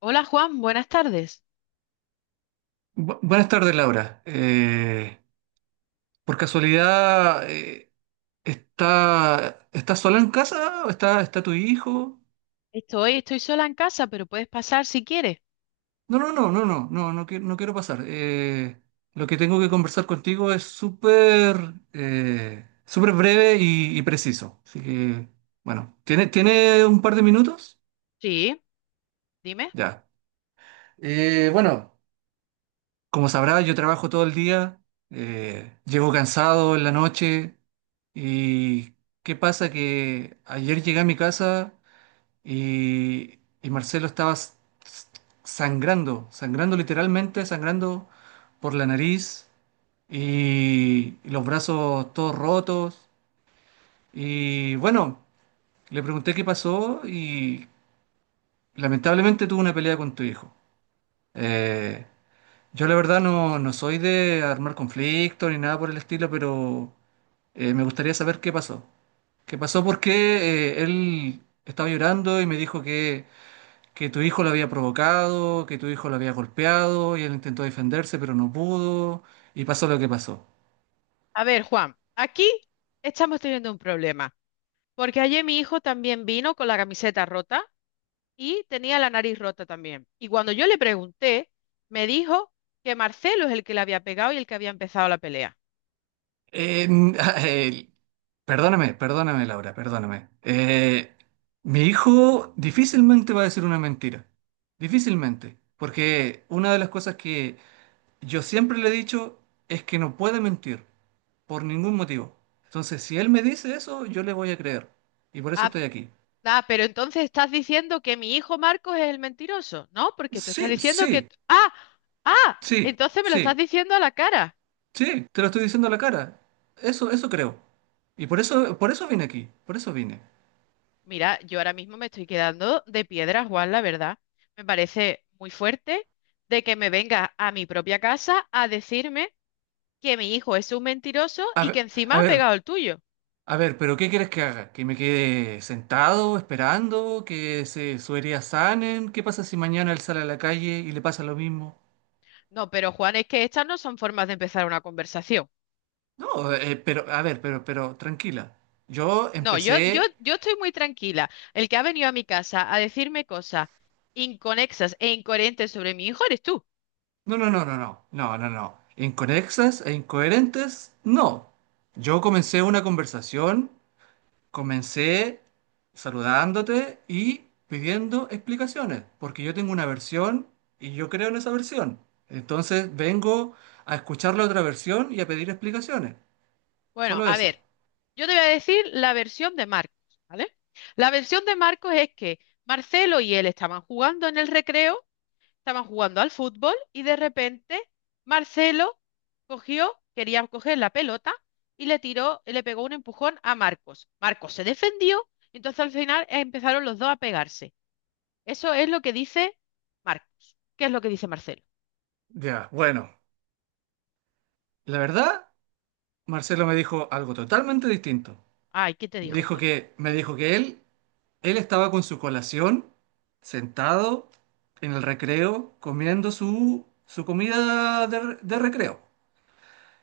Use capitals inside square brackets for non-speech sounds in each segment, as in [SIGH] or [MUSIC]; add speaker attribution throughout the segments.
Speaker 1: Hola Juan, buenas tardes.
Speaker 2: Buenas tardes, Laura. Por casualidad, ¿estás sola en casa? ¿ Está tu hijo?
Speaker 1: Estoy sola en casa, pero puedes pasar si quieres.
Speaker 2: No, no, no, no, no, no, no, no quiero pasar. Lo que tengo que conversar contigo es súper súper breve y preciso. Así que, bueno, ¿tiene un par de minutos?
Speaker 1: Sí, dime.
Speaker 2: Ya. Bueno, como sabrás, yo trabajo todo el día, llego cansado en la noche y ¿qué pasa? Que ayer llegué a mi casa y Marcelo estaba s- sangrando literalmente, sangrando por la nariz y los brazos todos rotos. Y bueno, le pregunté qué pasó y lamentablemente tuvo una pelea con tu hijo. Eh, Yo la verdad no, no soy de armar conflicto ni nada por el estilo, pero me gustaría saber qué pasó. ¿Qué pasó? Porque él estaba llorando y me dijo que tu hijo lo había provocado, que tu hijo lo había golpeado y él intentó defenderse, pero no pudo y pasó lo que pasó.
Speaker 1: A ver, Juan, aquí estamos teniendo un problema, porque ayer mi hijo también vino con la camiseta rota y tenía la nariz rota también. Y cuando yo le pregunté, me dijo que Marcelo es el que le había pegado y el que había empezado la pelea.
Speaker 2: Eh, n- [LAUGHS] eh, perdóname, perdóname, Laura, perdóname. Mi hijo difícilmente va a decir una mentira. Difícilmente. Porque una de las cosas que yo siempre le he dicho es que no puede mentir, por ningún motivo. Entonces, si él me dice eso, yo le voy a creer. Y por eso
Speaker 1: Ah,
Speaker 2: estoy aquí.
Speaker 1: ah, pero entonces estás diciendo que mi hijo Marcos es el mentiroso, ¿no? Porque tú estás
Speaker 2: Sí,
Speaker 1: diciendo que...
Speaker 2: sí,
Speaker 1: ah, ah,
Speaker 2: sí,
Speaker 1: entonces me lo estás
Speaker 2: sí,
Speaker 1: diciendo a la cara.
Speaker 2: sí, te lo estoy diciendo a la cara. Eso creo. Y por eso vine aquí, por eso vine.
Speaker 1: Mira, yo ahora mismo me estoy quedando de piedra, Juan, la verdad. Me parece muy fuerte de que me venga a mi propia casa a decirme que mi hijo es un mentiroso
Speaker 2: A
Speaker 1: y
Speaker 2: ver,
Speaker 1: que
Speaker 2: a
Speaker 1: encima ha pegado
Speaker 2: ver,
Speaker 1: el tuyo.
Speaker 2: a ver, pero ¿qué quieres que haga? ¿Que me quede sentado, esperando, su herida sanen? ¿Qué pasa si mañana él sale a la calle y le pasa lo mismo?
Speaker 1: No, pero Juan, es que estas no son formas de empezar una conversación.
Speaker 2: No, pero, a ver, pero, tranquila. Yo
Speaker 1: No, yo, yo,
Speaker 2: empecé.
Speaker 1: yo estoy muy tranquila. El que ha venido a mi casa a decirme cosas inconexas e incoherentes sobre mi hijo eres tú.
Speaker 2: No, no, no, no, no, no, no, no. Inconexas e incoherentes, no. Yo comencé una conversación, comencé saludándote y pidiendo explicaciones, porque yo tengo una versión y yo creo en esa versión. Entonces vengo a escuchar la otra versión y a pedir explicaciones.
Speaker 1: Bueno,
Speaker 2: Solo
Speaker 1: a
Speaker 2: eso.
Speaker 1: ver, yo te voy a decir la versión de Marcos, ¿vale? La versión de Marcos es que Marcelo y él estaban jugando en el recreo, estaban jugando al fútbol y de repente Marcelo cogió, quería coger la pelota y le tiró, le pegó un empujón a Marcos. Marcos se defendió, entonces al final empezaron los dos a pegarse. Eso es lo que dice Marcos. ¿Qué es lo que dice Marcelo?
Speaker 2: Ya, bueno. La verdad, Marcelo me dijo algo totalmente distinto.
Speaker 1: Ay, ¿qué te dijo entonces?
Speaker 2: Me dijo que él estaba con su colación, sentado en el recreo, comiendo su comida de recreo.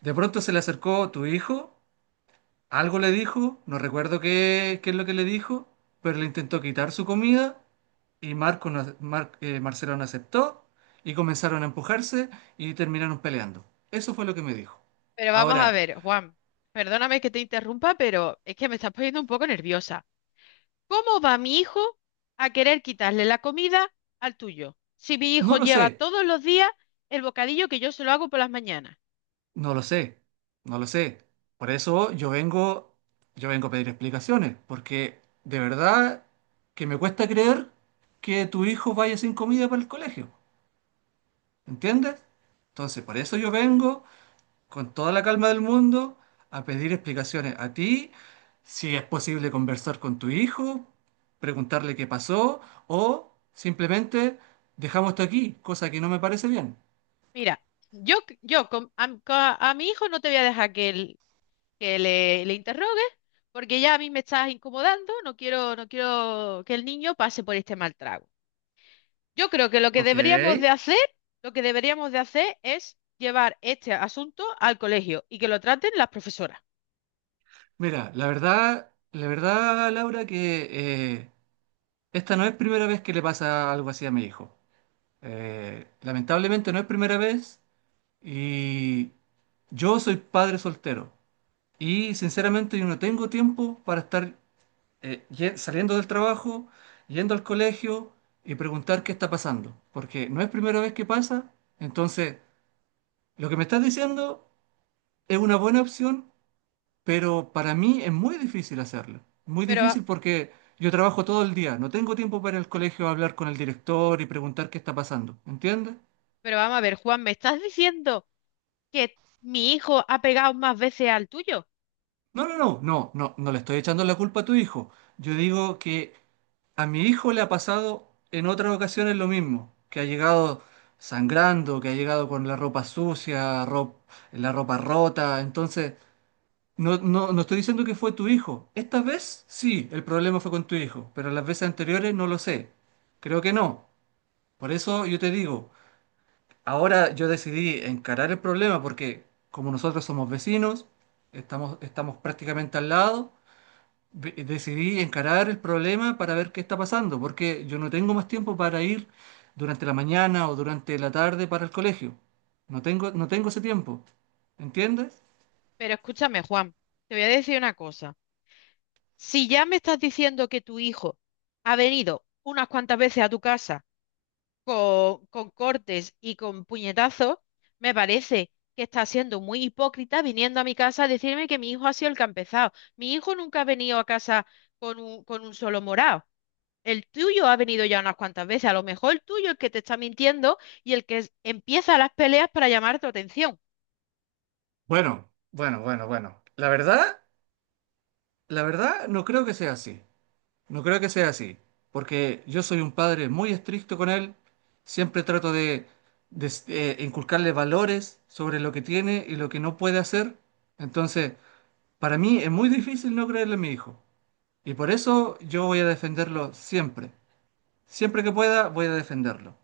Speaker 2: De pronto se le acercó tu hijo, algo le dijo, no recuerdo qué es lo que le dijo, pero le intentó quitar su comida y Marco no- Mar- Marcelo no aceptó y comenzaron a empujarse y terminaron peleando. Eso fue lo que me dijo.
Speaker 1: Pero vamos a
Speaker 2: Ahora,
Speaker 1: ver, Juan, perdóname que te interrumpa, pero es que me estás poniendo un poco nerviosa. ¿Cómo va mi hijo a querer quitarle la comida al tuyo? Si mi hijo
Speaker 2: no lo
Speaker 1: lleva
Speaker 2: sé.
Speaker 1: todos los días el bocadillo que yo se lo hago por las mañanas.
Speaker 2: No lo sé, no lo sé. Por eso yo vengo a pedir explicaciones, porque de verdad que me cuesta creer que tu hijo vaya sin comida para el colegio, ¿entiendes? Entonces, por eso yo vengo con toda la calma del mundo a pedir explicaciones a ti, si es posible conversar con tu hijo, preguntarle qué pasó, o simplemente dejamos esto aquí, cosa que no me parece bien.
Speaker 1: Mira, yo con- a mi hijo no te voy a dejar que le interrogues, porque ya a mí me estás incomodando, no quiero que el niño pase por este mal trago. Yo creo que
Speaker 2: Ok.
Speaker 1: lo que deberíamos de hacer es llevar este asunto al colegio y que lo traten las profesoras.
Speaker 2: Mira, la verdad, Laura, que eh, esta no es primera vez que le pasa algo así a mi hijo. Lamentablemente no es primera vez y yo soy padre soltero y sinceramente yo no tengo tiempo para estar saliendo del trabajo, yendo al colegio y preguntar qué está pasando, porque no es primera vez que pasa, entonces lo que me estás diciendo es una buena opción pero para mí es muy difícil hacerlo. Muy
Speaker 1: Pero,
Speaker 2: difícil porque yo trabajo todo el día, no tengo tiempo para ir al colegio a hablar con el director y preguntar qué está pasando, ¿entiendes?
Speaker 1: pero vamos a ver, Juan, me estás diciendo que mi hijo ha pegado más veces al tuyo.
Speaker 2: No, no, no, no, no, no le estoy echando la culpa a tu hijo. Yo digo que a mi hijo le ha pasado en otras ocasiones lo mismo, que ha llegado sangrando, que ha llegado con la ropa sucia, la ropa rota, entonces. No, no, no estoy diciendo que fue tu hijo. Esta vez sí, el problema fue con tu hijo, pero las veces anteriores no lo sé. Creo que no. Por eso yo te digo, ahora yo decidí encarar el problema porque como nosotros somos vecinos, estamos prácticamente al lado, decidí encarar el problema para ver qué está pasando, porque yo no tengo más tiempo para ir durante la mañana o durante la tarde para el colegio. No tengo, no tengo ese tiempo. ¿Entiendes?
Speaker 1: Pero escúchame, Juan, te voy a decir una cosa. Si ya me estás diciendo que tu hijo ha venido unas cuantas veces a tu casa, con cortes y con puñetazos, me parece que está siendo muy hipócrita viniendo a mi casa a decirme que mi hijo ha sido el que ha empezado. Mi hijo nunca ha venido a casa con un solo morado. El tuyo ha venido ya unas cuantas veces. A lo mejor el tuyo es el que te está mintiendo y el que empieza las peleas para llamar tu atención.
Speaker 2: Bueno, bueno, bueno, bueno. La verdad... la verdad, no creo que sea así. No creo que sea así. Porque yo soy un padre muy estricto con él. Siempre trato de, inculcarle valores sobre lo que tiene y lo que no puede hacer. Entonces, para mí es muy difícil no creerle a mi hijo. Y por eso yo voy a defenderlo siempre. Siempre que pueda, voy a defenderlo.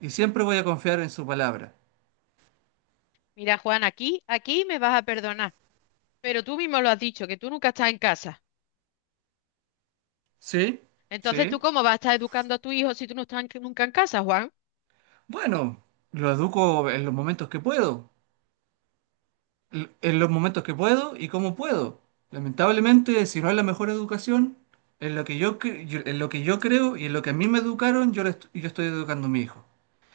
Speaker 2: Y siempre voy a confiar en su palabra.
Speaker 1: Mira, Juan, aquí me vas a perdonar. Pero tú mismo lo has dicho, que tú nunca estás en casa.
Speaker 2: ¿Sí?
Speaker 1: Entonces, ¿tú
Speaker 2: ¿Sí?
Speaker 1: cómo vas a estar educando a tu hijo si tú no estás en- nunca en casa, Juan?
Speaker 2: Bueno, lo educo en los momentos que puedo. En los momentos que puedo y cómo puedo. Lamentablemente, si no es la mejor educación, en lo que en lo que yo creo y en lo que a mí me educaron, yo estoy educando a mi hijo.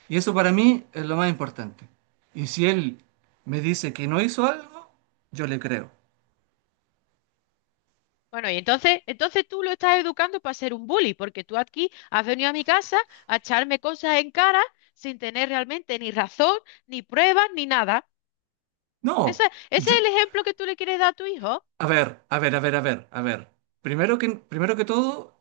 Speaker 2: Y eso para mí es lo más importante. Y si él me dice que no hizo algo, yo le creo.
Speaker 1: Bueno, y entonces tú lo estás educando para ser un bully, porque tú aquí has venido a mi casa a echarme cosas en cara sin tener realmente ni razón, ni pruebas, ni nada. ¿Ese,
Speaker 2: No,
Speaker 1: ese
Speaker 2: yo,
Speaker 1: es el ejemplo que tú le quieres dar a tu hijo?
Speaker 2: a ver, a ver, a ver, a ver, a ver. Primero que todo,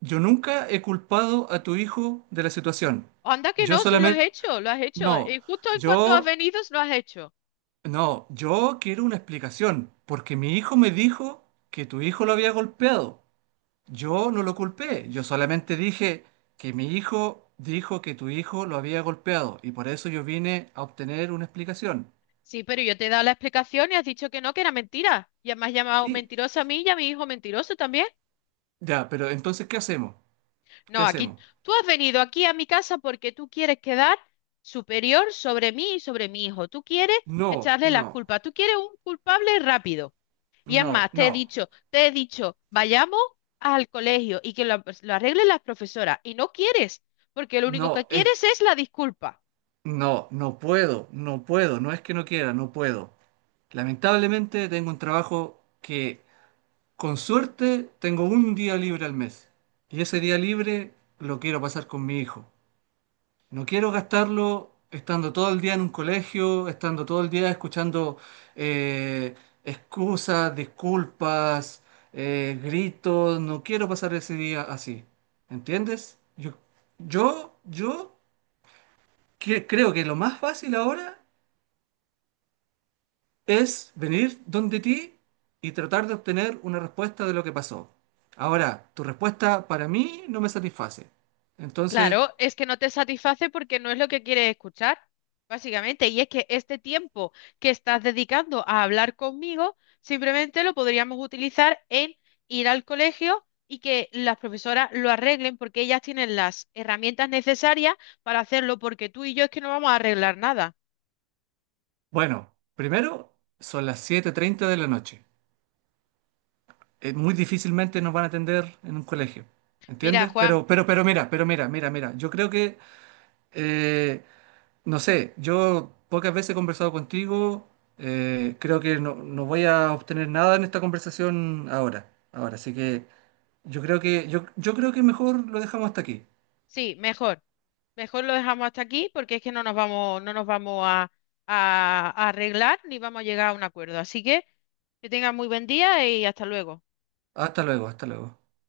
Speaker 2: yo nunca he culpado a tu hijo de la situación.
Speaker 1: Anda que
Speaker 2: Yo
Speaker 1: no, si lo has
Speaker 2: solamente,
Speaker 1: hecho, lo has hecho.
Speaker 2: no,
Speaker 1: Y justo en cuanto has
Speaker 2: yo.
Speaker 1: venido, lo has hecho.
Speaker 2: No, yo quiero una explicación, porque mi hijo me dijo que tu hijo lo había golpeado. Yo no lo culpé, yo solamente dije que mi hijo dijo que tu hijo lo había golpeado y por eso yo vine a obtener una explicación.
Speaker 1: Sí, pero yo te he dado la explicación y has dicho que no, que era mentira. Y además llamado
Speaker 2: Sí,
Speaker 1: mentirosa a mí y a mi hijo mentiroso también.
Speaker 2: ya, pero entonces, ¿qué hacemos? ¿Qué
Speaker 1: No, aquí
Speaker 2: hacemos?
Speaker 1: tú has venido aquí a mi casa porque tú quieres quedar superior sobre mí y sobre mi hijo. Tú quieres
Speaker 2: No,
Speaker 1: echarle las
Speaker 2: no,
Speaker 1: culpas. Tú quieres un culpable rápido. Y es
Speaker 2: no,
Speaker 1: más,
Speaker 2: no,
Speaker 1: te he dicho, vayamos al colegio y que lo arreglen las profesoras. Y no quieres, porque lo único que
Speaker 2: no,
Speaker 1: quieres es la disculpa.
Speaker 2: no, no puedo, no puedo, no es que no quiera, no puedo. Lamentablemente tengo un trabajo que. Con suerte tengo un día libre al mes y ese día libre lo quiero pasar con mi hijo. No quiero gastarlo estando todo el día en un colegio, estando todo el día escuchando eh, excusas, disculpas, gritos. No quiero pasar ese día así. ¿Entiendes? Yo, creo que lo más fácil ahora es venir donde ti y tratar de obtener una respuesta de lo que pasó. Ahora, tu respuesta para mí no me satisface. Entonces,
Speaker 1: Claro, es que no te satisface porque no es lo que quieres escuchar, básicamente. Y es que este tiempo que estás dedicando a hablar conmigo, simplemente lo podríamos utilizar en ir al colegio y que las profesoras lo arreglen porque ellas tienen las herramientas necesarias para hacerlo, porque tú y yo es que no vamos a arreglar nada.
Speaker 2: bueno, primero son las 7:30 de la noche. Muy difícilmente nos van a atender en un colegio.
Speaker 1: Mira,
Speaker 2: ¿Entiendes?
Speaker 1: Juan,
Speaker 2: Pero mira, mira, mira. Yo creo que, eh, no sé, yo pocas veces he conversado contigo. Creo que no, no voy a obtener nada en esta conversación ahora. Ahora, así que. Yo creo que, yo creo que mejor lo dejamos hasta aquí.
Speaker 1: sí, mejor. Mejor lo dejamos hasta aquí porque es que no nos vamos a, a arreglar ni vamos a llegar a un acuerdo. Así que tengas muy buen día y hasta luego.
Speaker 2: Hasta luego, hasta luego.